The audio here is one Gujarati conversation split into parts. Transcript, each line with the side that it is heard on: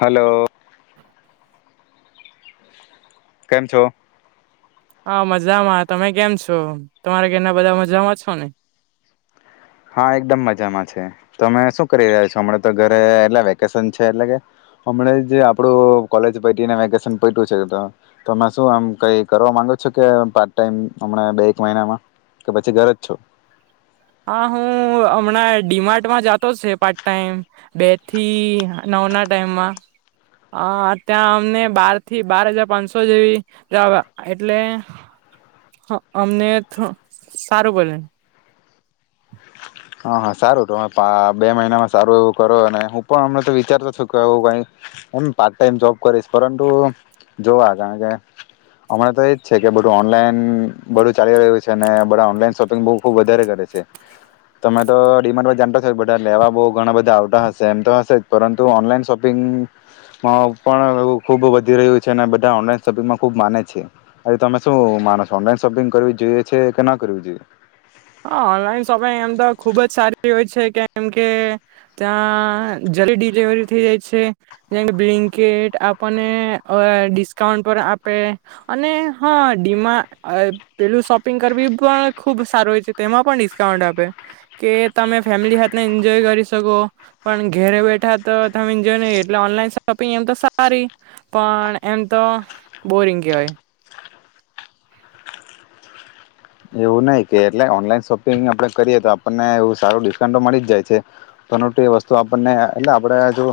left: હલો કેમ છો
right: હા મજામાં તમે કેમ છો તમારે ઘના બધા મજામાં છો ને
left: હા એકદમ મજામાં છે તો અમે શું કરી રહ્યા છો હમણા તો ઘરે એટલા વેકેશન છે એટલે કે હમણા આપડું કોલેજ પ વેકેશન પું છેમે શું આ કઈ કરવા માંગો છો કે પાર્ટ ટાઈમ બે એક મહિનામાં કે પછી ઘરે જ છો
right: હા. હું હમણાં ડીમાર્ટમાં જતો છે પાર્ટ ટાઈમ બે થી નવ ના ટાઈમમાં ત્યાં અમને બાર થી બાર હજાર પાંચસો જેવીવા એટલે અમને સારું કરે
left: હા હા સારું બે મહિનામાં સારું એવું કરો અને હું પણ અમને તો વિચારતો છું કે હું કઈ હમ પાર્ટ ટાઈમ જોબ કરીશ પરંતુ જોવા કારણ કે હમણાં તો એજ છે કે બધું ઓનલાઈન બધું ચાલી રહ્યું છે અને બધા ઓનલાઈન શોપિંગ બબ વધારે કરે છે તમે તો ડિમાન્ડ જાણતા છો બધા લેવા બહ ઘણા બધા આવતા હશે એમ તો હશે જ પરંતુ ઓનલાઈન શોપિંગમાં પણ ખુબ વધી રહ્યું છે અને બધા ઓનલાઈન શોપિંગમાં ખુબ માને છે તમે શું માનો છો ઓનલાઈન શોપિંગ કરવી જોઈએ છે કે ના કરવી જોઈએ
right: આ ઓનલાઈન શો તમે એમ તો ખુબ જ સારી... હોય છે કેમ કે ત્યાં જલ્દી ડિલિવરી થઈ જાય છે, જેમ કે બ્લિન્કેટ આપણને અ ડિસ્કાઉન્ટ પણ આપે અને હા ડીમા પેલું શોપિંગ કરવી પણ ખુબ સારું હોય છે. તેમાં પણ ડિસ્કાઉન્ટ આપે કે તમે ફેમિલી હાથના એન્જોય કરી શકો, પણ ઘેરે બેઠા તો તમે એન્જોય નહી, એટલે ઓનલાઈન શોપિંગ એમ તો સારી પણ એમ તો બોરિંગ કેવાય.
left: એવું નહી કે એટલે ઓનલાઈન શોપિંગ આપણે કરીએ તો આપણને એવુ સારું ડિસ્કાઉન્ટ તો મળી જ જાય છે, [unintelligible] તે વસ્તુ આપણને એટલે આપણેે જો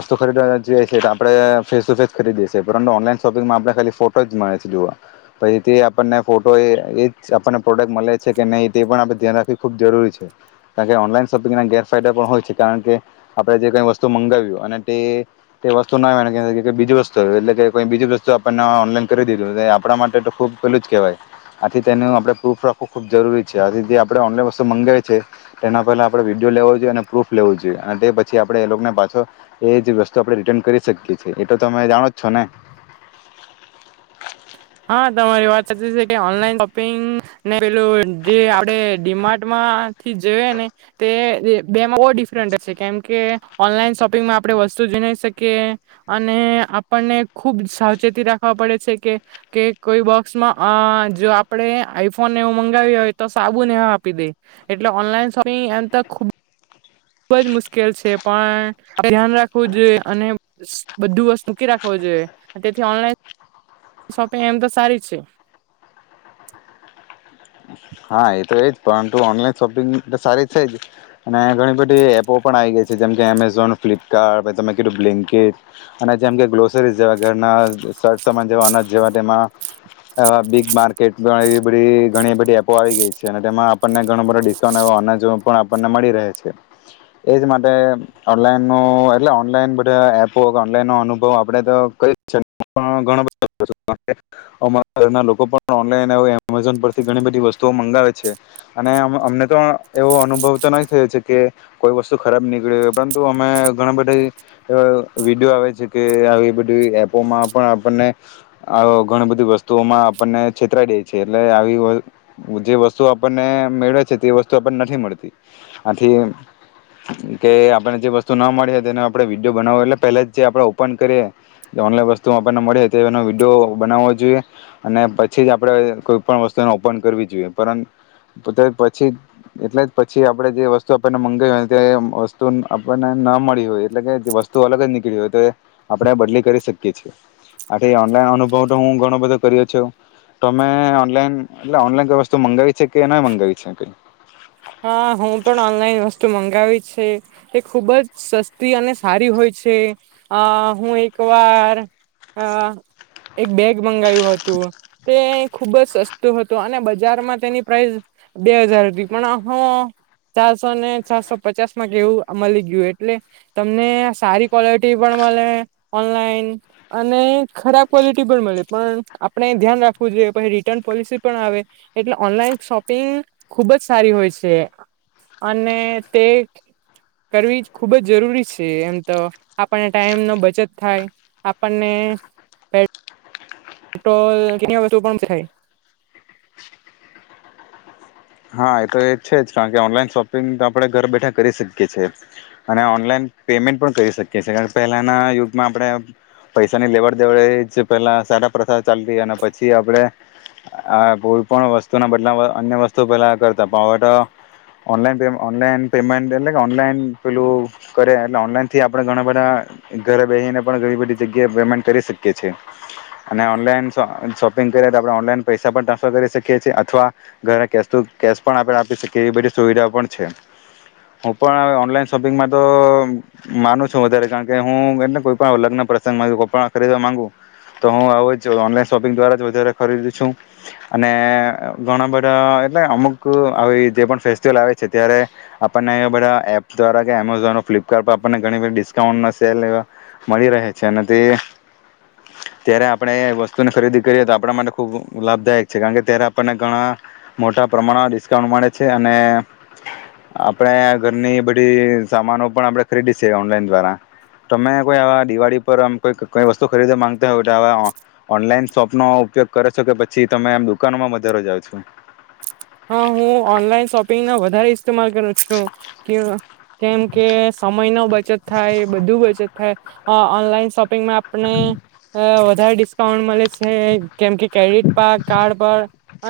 left: વસ્તુ ખરીદવા જીએ છે તો આપણે ફેસ ટુ ફેસ ખરીદીએે છે, પરંતુ ઓનલાઈન શોપિંગમાં આપણે ખાલી ફોટો જ મળે છે જોવા, પહી તે આપણને ફોટો એ એ... આપણને પ્રોડક્ટ મલે છે કે નહી તે પણ આપડે ધ્યાન રાખવી ખૂબ જરૂરી છે, કારણ કે ઓનલાઈન શોપિંગ ના ગેરફાયદા પણ હોય છે, કારણ કે આપણે જે કઈ વસ્તુ મંગાવ્યું અને તે તે વસ્તુ ના [inaudible] બીજી વસ્તુ આવી ગઈ, એટલે કે કેઈ બીજી વસ્તુ આપણને ઓનલાઈન કરી દીધું, આપણા માટે તો ખુબ પેલું જ કેવાય. થી તેનું આપડે પ્રૂફ રાખવું ખૂબ જરૂરી છે, આજે જે આપડે ઓનલાઈન વસ્તુ મગાવી છે, તેના પહેલા આપડે વિડીયો લેવો જોઈએ અને પ્રૂફ લેવું જોઈએ, અને તે પછી આપડે એ લોકોને પાછો એ જ વસ્તુ આપડે રિટર્ન કરી શકીએ છીએ, એ તો તમે જાણો જ છો ને.
right: હા તમારી વાત સાચી છે કે ઓનલાઈન શોપિંગ ને પેલું જે આપડે ડીમાર્ટમાંથી જોઈએ ને તે બેમાં બો ડિફરન્ટ છે, કેમકે ઓનલાઈન શોપિંગમાં આપડે વસ્તુ જોઈ નઈ શકીએ અને આપણને ખુબ સાવચેતી રાખવા પડે છે કે... કે કોઈ બોક્સમાં અ જો અ આપડે આઈફોન ને એવું મંગાવ્યું હોય તો સાબુને એવા આપી દેય, એટલે ઓનલાઈન શોપિંગ એમ તો ખુબ ખુબ જ મુશ્કેલ છે પણ ધ્યાન રાખવું જોઈએ અને બધું વસ્તુ મૂકી રાખવું જોઈએ, તેથી ઓનલાઈન... શોપિંગ એમ તો સારી છે.
left: હા એ તો એજ પરંતુ ઓનલાઈન શોપિંગ તો સારી છે જ અને આ ઘણી બધી એપો પણ આવી ગઈ છે જેમ કે એમેઝોન, ફ્લિપકાર્ટ પછી તમે કીધું બ્લિન્કીટ અને જેમ કે ગ્લોસરી જેવા ઘરના સર્ટ સમાન જેવા અનાજ જેવા તેમાં અ બિગ માર્કેટ ઘણી બધી એવી ઘણી બધી એપ... પો આવી ગઈ છે અને તેમાં આપણને ઘણો બધો ડિસ્કાઉન્ટ એવો અનાજો પણ આપણને મળી રહે છે, એજ માટે ઓનલાઈનનો એટલે ઓનલાઈન બધા એપો ઓનલાઇનનો અનુભવ આપડે તો કરી એજ છે પણ ઘણો બધો [inaudible] અમાં ઘરના લોકો પણ ઓનલાઇન હવે એમેઝોન પરથી ઘણી બધી વસ તો મંગાવે છે અને અમ અમને તો એવો અનુભવ તો નહી થયો છે કે કોઈ વસ્તુ ખરાબ નીકળી હોય, પરંતુ અમે ઘણા બધે અ વિડીયો આવે છે, કે આવી બધી એપોમાં પણ આપણને આવુ ઘણું બધું વસ્તુઓમાં આપણને છેતરાઈ દેય છે, એટલે આવી વ જે વસ્તુ આપણને મેળવે છે, તે વસ્તુ આપણને નથી મળતી, આથી કે આપળને જે વસ્તુ ના મળી તેનો આપડે વિડીયો બનાવો એટલે પેલે જ જે આપડે ઓપન કરીએ એ ઓનલાઈન વસ્તુ આપણને મળે તેનો વિડીયો બનાવવો જોઈએ, અને પછી જ આપડે કોઈ પણ વસ્તુનો ઉપ પન કરવી જોઈએ, પરં તે પછી એટલે જ પછી આપડે જે વસ્તુ આપણને મંગાવાઈ હોય તે વસ્તુ આપણને ન મળી હોય એટલે કે વસ્તુ અલગ જ નીકળી હોય તો આપડા બદલી કરી શકીએ છીએ, આથી ઓનલાઈન અનુભવ તો હું ઘણો બધો કર્યો છું, તમે ઓનલાઈન... એટલે ઓનલાઈન કઈ વસ્તુ મંગાવી છે કે ન મંગાવી છે કે...
right: હા હું પણ ઓનલાઈન વસ્તુ મંગાવી છે, તે ખુબ જ સસ્તી અને સારી હોય છે, અ હું એક વાર અ એક બેગ મંગાવ્યું હતું, તે ખુબ જ સસ્તું હતું અને બજારમાં તેની પ્રાઇસ બે હજાર... પણ હ ચારસો ને ચારસો પચાસમાં ગેવું મલી ગયું એટલે તમને સારી ક્વોલિટી પણ મલે ઓનલાઈન અને ખરાબ ક્વોલિટી પણ મલે પણ આપણે ધ્યાન રાખવું જોઈએ પહી રિટર્ન પોલિસી પણ આવે એટલે ઓનલાઈન શોપિંગ ખુબ જ... સારી હોય છે, અને તે કરવી ખુબ જ જરૂરી છે, એમ તો આપણને ટાઈમ નો બચત થાય આપણને... ટ્રોલ કેની આ વસ્તુ પણ શીખાય.
left: હા એ તો એ છે જ કારણ કે ઓનલાઈન શોપિંગ તો આપડે ઘર બેઠા કરી શકીએ છે, અને ઓનલાઈન પેમેન્ટ પણ કરી શકીએ છે, કારણ કે પહેલાના યુગમાં આપડે પૈસાની લેવડ દેવડે એ જ પેલા સારા પ્રથા ચાલતી અને પછી આપડે આ કોઈ પણ વસ્તુના બદલામાં અન્ય વસ તો પેલા કરતા પ અવે તો ઓનલાઈન પેમ ઓનલાઈન પેમેન્ટ એટલે કે ઓનલાઈન પેલું કરે એટલે ઓનલાઈનથી આપડે ઘણા બધા ઘરે બેહીને પણ ઘણી બધી જગ્યાએ પેમેન્ટ કરી શકીએ છે, અને ઓનલાઈન શો શોપિંગ કરીએ તો આપડે ઓનલાઈન પૈસા પણ ટ્રાન્સફર કરી શકીએ છે અથવા ઘરે કે તુ કેશ પણ આપડે આપી શકીએ એવી બધી સુવિધાઓ પણ છે, હું પણ ઓનલાઈન શોપિંગમાં તો માનું છું વધારે કારણ કે હું એટલે કોઈ પણ લગ્ન પ્રસંગમાં કોઈ પણ ખરીદવા માંગુું તો હું આવું જ ઓનલાઈન શોપિંગ દ્વારા જ વધારે ખરીદું છું, અને ઘણા બધા... એટલે અમુક આવી જે પણ ફેસ્ટિવલ આવે છે, ત્યારે આપણને એ બધા એપ દ્વારા કે એમેઝોન ફ્લિપકાર્ટ પર આપણને ઘણી બધ ડિસ્કાઉન્ટ સેલ એ મળી રહે છે ને તે ત્યારે આપણે વસ્તુની ખરીદી કરીએ તો આપડા માટે ખુબ લાભદાયક છે કારણ કે ત્યારે આપણને ઘણા... મોટા પ્રમાણમાં ડિસ્કાઉન્ટ મળે છે અને આપણે ઘરની બધી સામાનો પણ આપણે ખરીદીએ છે, ઓનલાઈન દ્વારા તમે કોઈ આવા દિવાળી પર આમ કોઈ કઈ વસ્તુ ખરીદવા માંગતા હોય તો આવા ઓનલાઈન શોપનો ઉપયોગ કરો છો કે પછી તમે આમ દુકાનોમાં વધારે જાઓ છો.
right: તમાલ કરું છું, કેમ કેમ કે સમયનો બચત થાય બધું બચત... થાય આ ઓનલાઈન શોપિંગમાં આપને અ વધારે ડિસ્કાઉન્ટ મળે છે, કેમ કે ક્રેડિટ પર કાર્ડ પર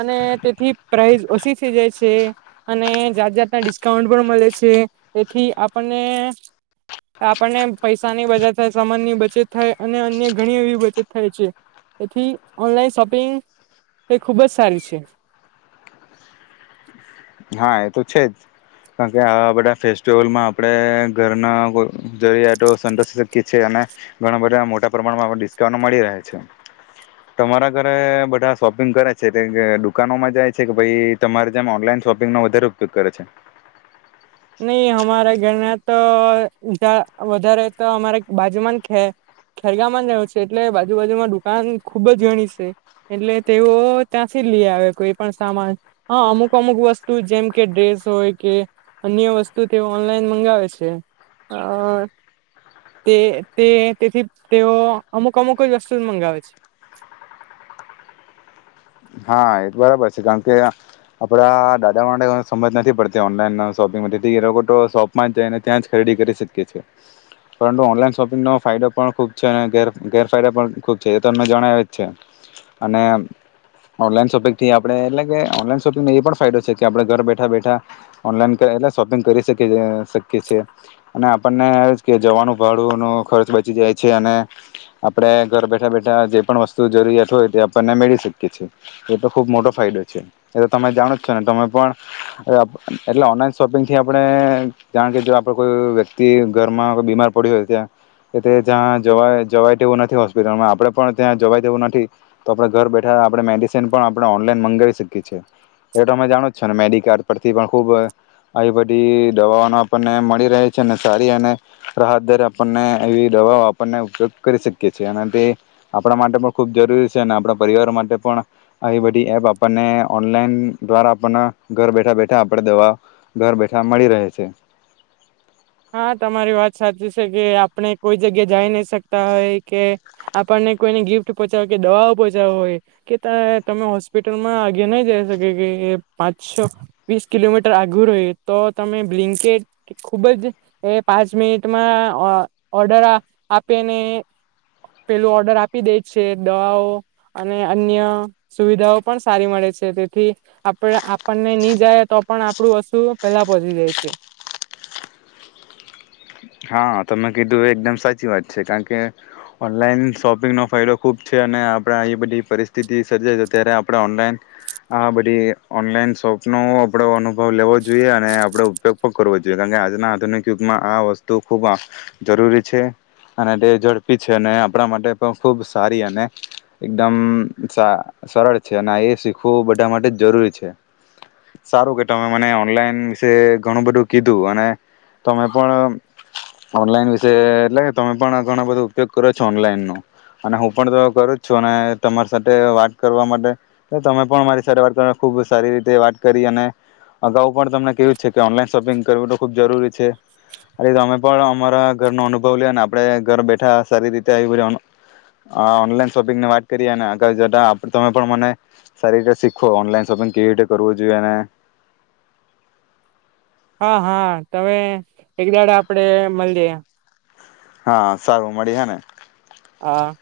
right: અને તેથી... પ્રાઇઝ ઓછી થઈ જાય છે, અને જાત જાતના ડિસ્કાઉન્ટ પણ મલે છે, એથી આપણને આપણને પૈસાની બચત થાય સામાનની બચત થાય અને અન્ય ઘણી એવી બચત થાય છે, એથી ઓનલાઈન શોપિંગ એ ખૂબ જ સારી છે.
left: હા એ તો છે જ કારણ કે આવા બધા ફેસ્ટિવલમાં આપડે ઘરના જરૂરિયાતો સંતોષી શકીએ છે, અને ઘણા બધા મોટા પ્રમાણમાં ડિસ્કાઉન્ટ મળી રહે છે, તમારા ઘરે બધા શોપિંગ કરે છે તે દુકાનોમાં જાય છે કે પહી તમારે જેમ ઓનલાઈન... શોપિંગનો વધારે ઉપયોગ કરે છે.
right: નઈ હમારા ઘરના... તો વધારે તો અમારે બાજુમાં ખે ખેરગામમાં રહું છે, એટલે બાજુ બાાજુમાં દુકાન ખુબ જ ઘણી છે, એટલે તેઓ ત્યાંથી જ લઈ આવે કોઈ પણ સામાન હા અમુક અમુક વસ્તુ જેમ કે ડ્રેસ હોય કે... અન્ય વસ્તુ તેઓ ઓનલાઈન મંગાવે છે, અ તે તે તેથી તેઓ અમુક અમુક જ વસ્તુ મંગાવે છે.
left: હા એ બરાબર છે કારણ કે આપડા દાદા માટે સમજ નથી પડતી ઓનલાઈનનો શોપિંગ તેથી એ લોકો તો શોપમાં જઈને ત્યાં જ ખરીદી કરી શકીએ છે, પરંતુ ઓનલાઈન શોપિંગનો ફાયદો પણ ખૂબ છે ને ગેર ગેરફાયદા પણ ખૂબ છે, એ તો અમને જણાવે જ છે અને... ઓનલાઈન શોપિંગથી આપડે એટલે કે ઓનલાઈન શોપિંગને એ પણ ફાયદો છે કે આપડે ઘર બેઠા બેઠા ઓનલાઈન એટલે શોપિંગ કરી શકીએ શકીએ છે, અને આપણને એ જ કે જવાનું ભાડુંનો ખર્ચ બચી જાય છે, અને આપડે ઘર બેઠા બેઠા જે પણ વસ્તુ જરૂરિયાત હોય તે આપણને મેળવી શકીએ છે. એ તો ખુબ મોટો ફાયદો છે, એ તો તમે જાણો જ છો ને તમે પણ એટલે ઓનલાઈન શોપિંગથી આપણે જાણ કે જો આપડો કોઈ વ્યક્તિ ઘરમાં કો બીમાર પડી હોય ત્યા તો તે જ્યાં જવા જવાય તેવું નથી હોસ્પિટલમાં આપડે પણ ત્યાં જવાય તેવું નથી, તો આપડે ઘર બેઠા આપડે મેડિસ... પણ આપણે ઓનલાઈન મંગાવી શકીએ છે, હવે તમે જાણો છો ને મેડી કાર્ડ પરથી પણ ખૂબ આવી બધી દવાઓનો આપણને મળી રહે છે, અને સારી અને રાહતદારી આપણને એવી દવાઓ આપણને ઉપયોગ કરી શકીએ છે, અને તે આપડા માટે પણ ખૂબ જરૂરી છે અને આપડા પરિવાર માટે પણ... આવી બધી એપ આપણને ઓનલાઈન દ્વારા આપણને ઘર બેઠા બેઠા આપડે દવા ઘર બેઠા મળી રહે છે.
right: હા તમારી વાત સાચી છે કે આપણે કોઈ જગ્યા જાઈ નહી શકતા હોય કે આપણને કોઈને ગિફ્ટ પહોંચાડ કે દવાઓ પહોંચાડવા હોય કે તા તમે હોસ્પિટલમાં આગે નહી જઈ શકે કે પાંચસો વીસ કિલોમીટર આઘુ રહ્યુ તો તમે બ્લીન્કીટ ખુબ જ... એ પાંચ મિનિટમાં અ ઓર્ડર અ આપેને પેલું ઓર્ડર આપી દે છે, દવાઓ અને અન્ય સુવિધાઓ પણ સારી મળે છે, તેથી આપ આપણને ની જાય તો પણ આપડુ વસ્તુ પેલા પહોંચી જાય છે.
left: હા તમે કીધું એ એકદમ સાચી વાત છે કારણ કે ઓનલાઈન શોપિંગનો ફાયદો ખુબ છે, અને આપડે એ બધી પરિસ્થિતિ સર્જાય છે, ત્યારે આપડે ઓનલાઈન આ બધી ઓનલાઈન શોપનો આપડો અનુભવ લેવો જોઈએ, અને આપડો ઉપયોગ પણ કરવો જોઈએ, કારણકે આજના આધુનિક યુગમાં આ વસ તુ ખુબ જરૂરી છે અને તે ઝડપી છે, અને આપડા માટે પણ ખૂબ સારી અને એકદમ સા સરળ છે, અને એ શીખવું બધા માટે જ જરૂરી છે, સારું કે તમે મને ઓનલાઈન વિશે ઘણું બધું કીધું અને તમે પણ... ઓનલાઈન વિશે એટલે તમે પણ ઘણો બધો ઉપયોગ કરો છો ઓનલાઈન નો અને હું પણ તો કરું જ છું અને તમારી સાથે વાત કરવા માટે હું તમે પણ મારી સાથે વાત કરવા ખુબ સારી રીતે વાત કરી અને અગાઉ પણ તમને કેવું છે કે ઓનલાઈન શોપિંગ કરવું તો ખુબ જરૂરી છે. આથી તમે પણ અમારા ઘરનો અનુભવ લ્યોને આપડે ઘર બેઠા સારી રીતે આવી બધી ઓન ઓનલાઈન શોપિંગની વાત કરી અને આગળ જતા તમે પણ મને સારી રીતે શીખો ઓનલાઈન શોપિંગ કેવી રીતે કરવું જોઈએ અને...
right: હા હા તમે એક દાડા આપડે મલીયે.
left: હા સારું મળીયે ને.
right: હા.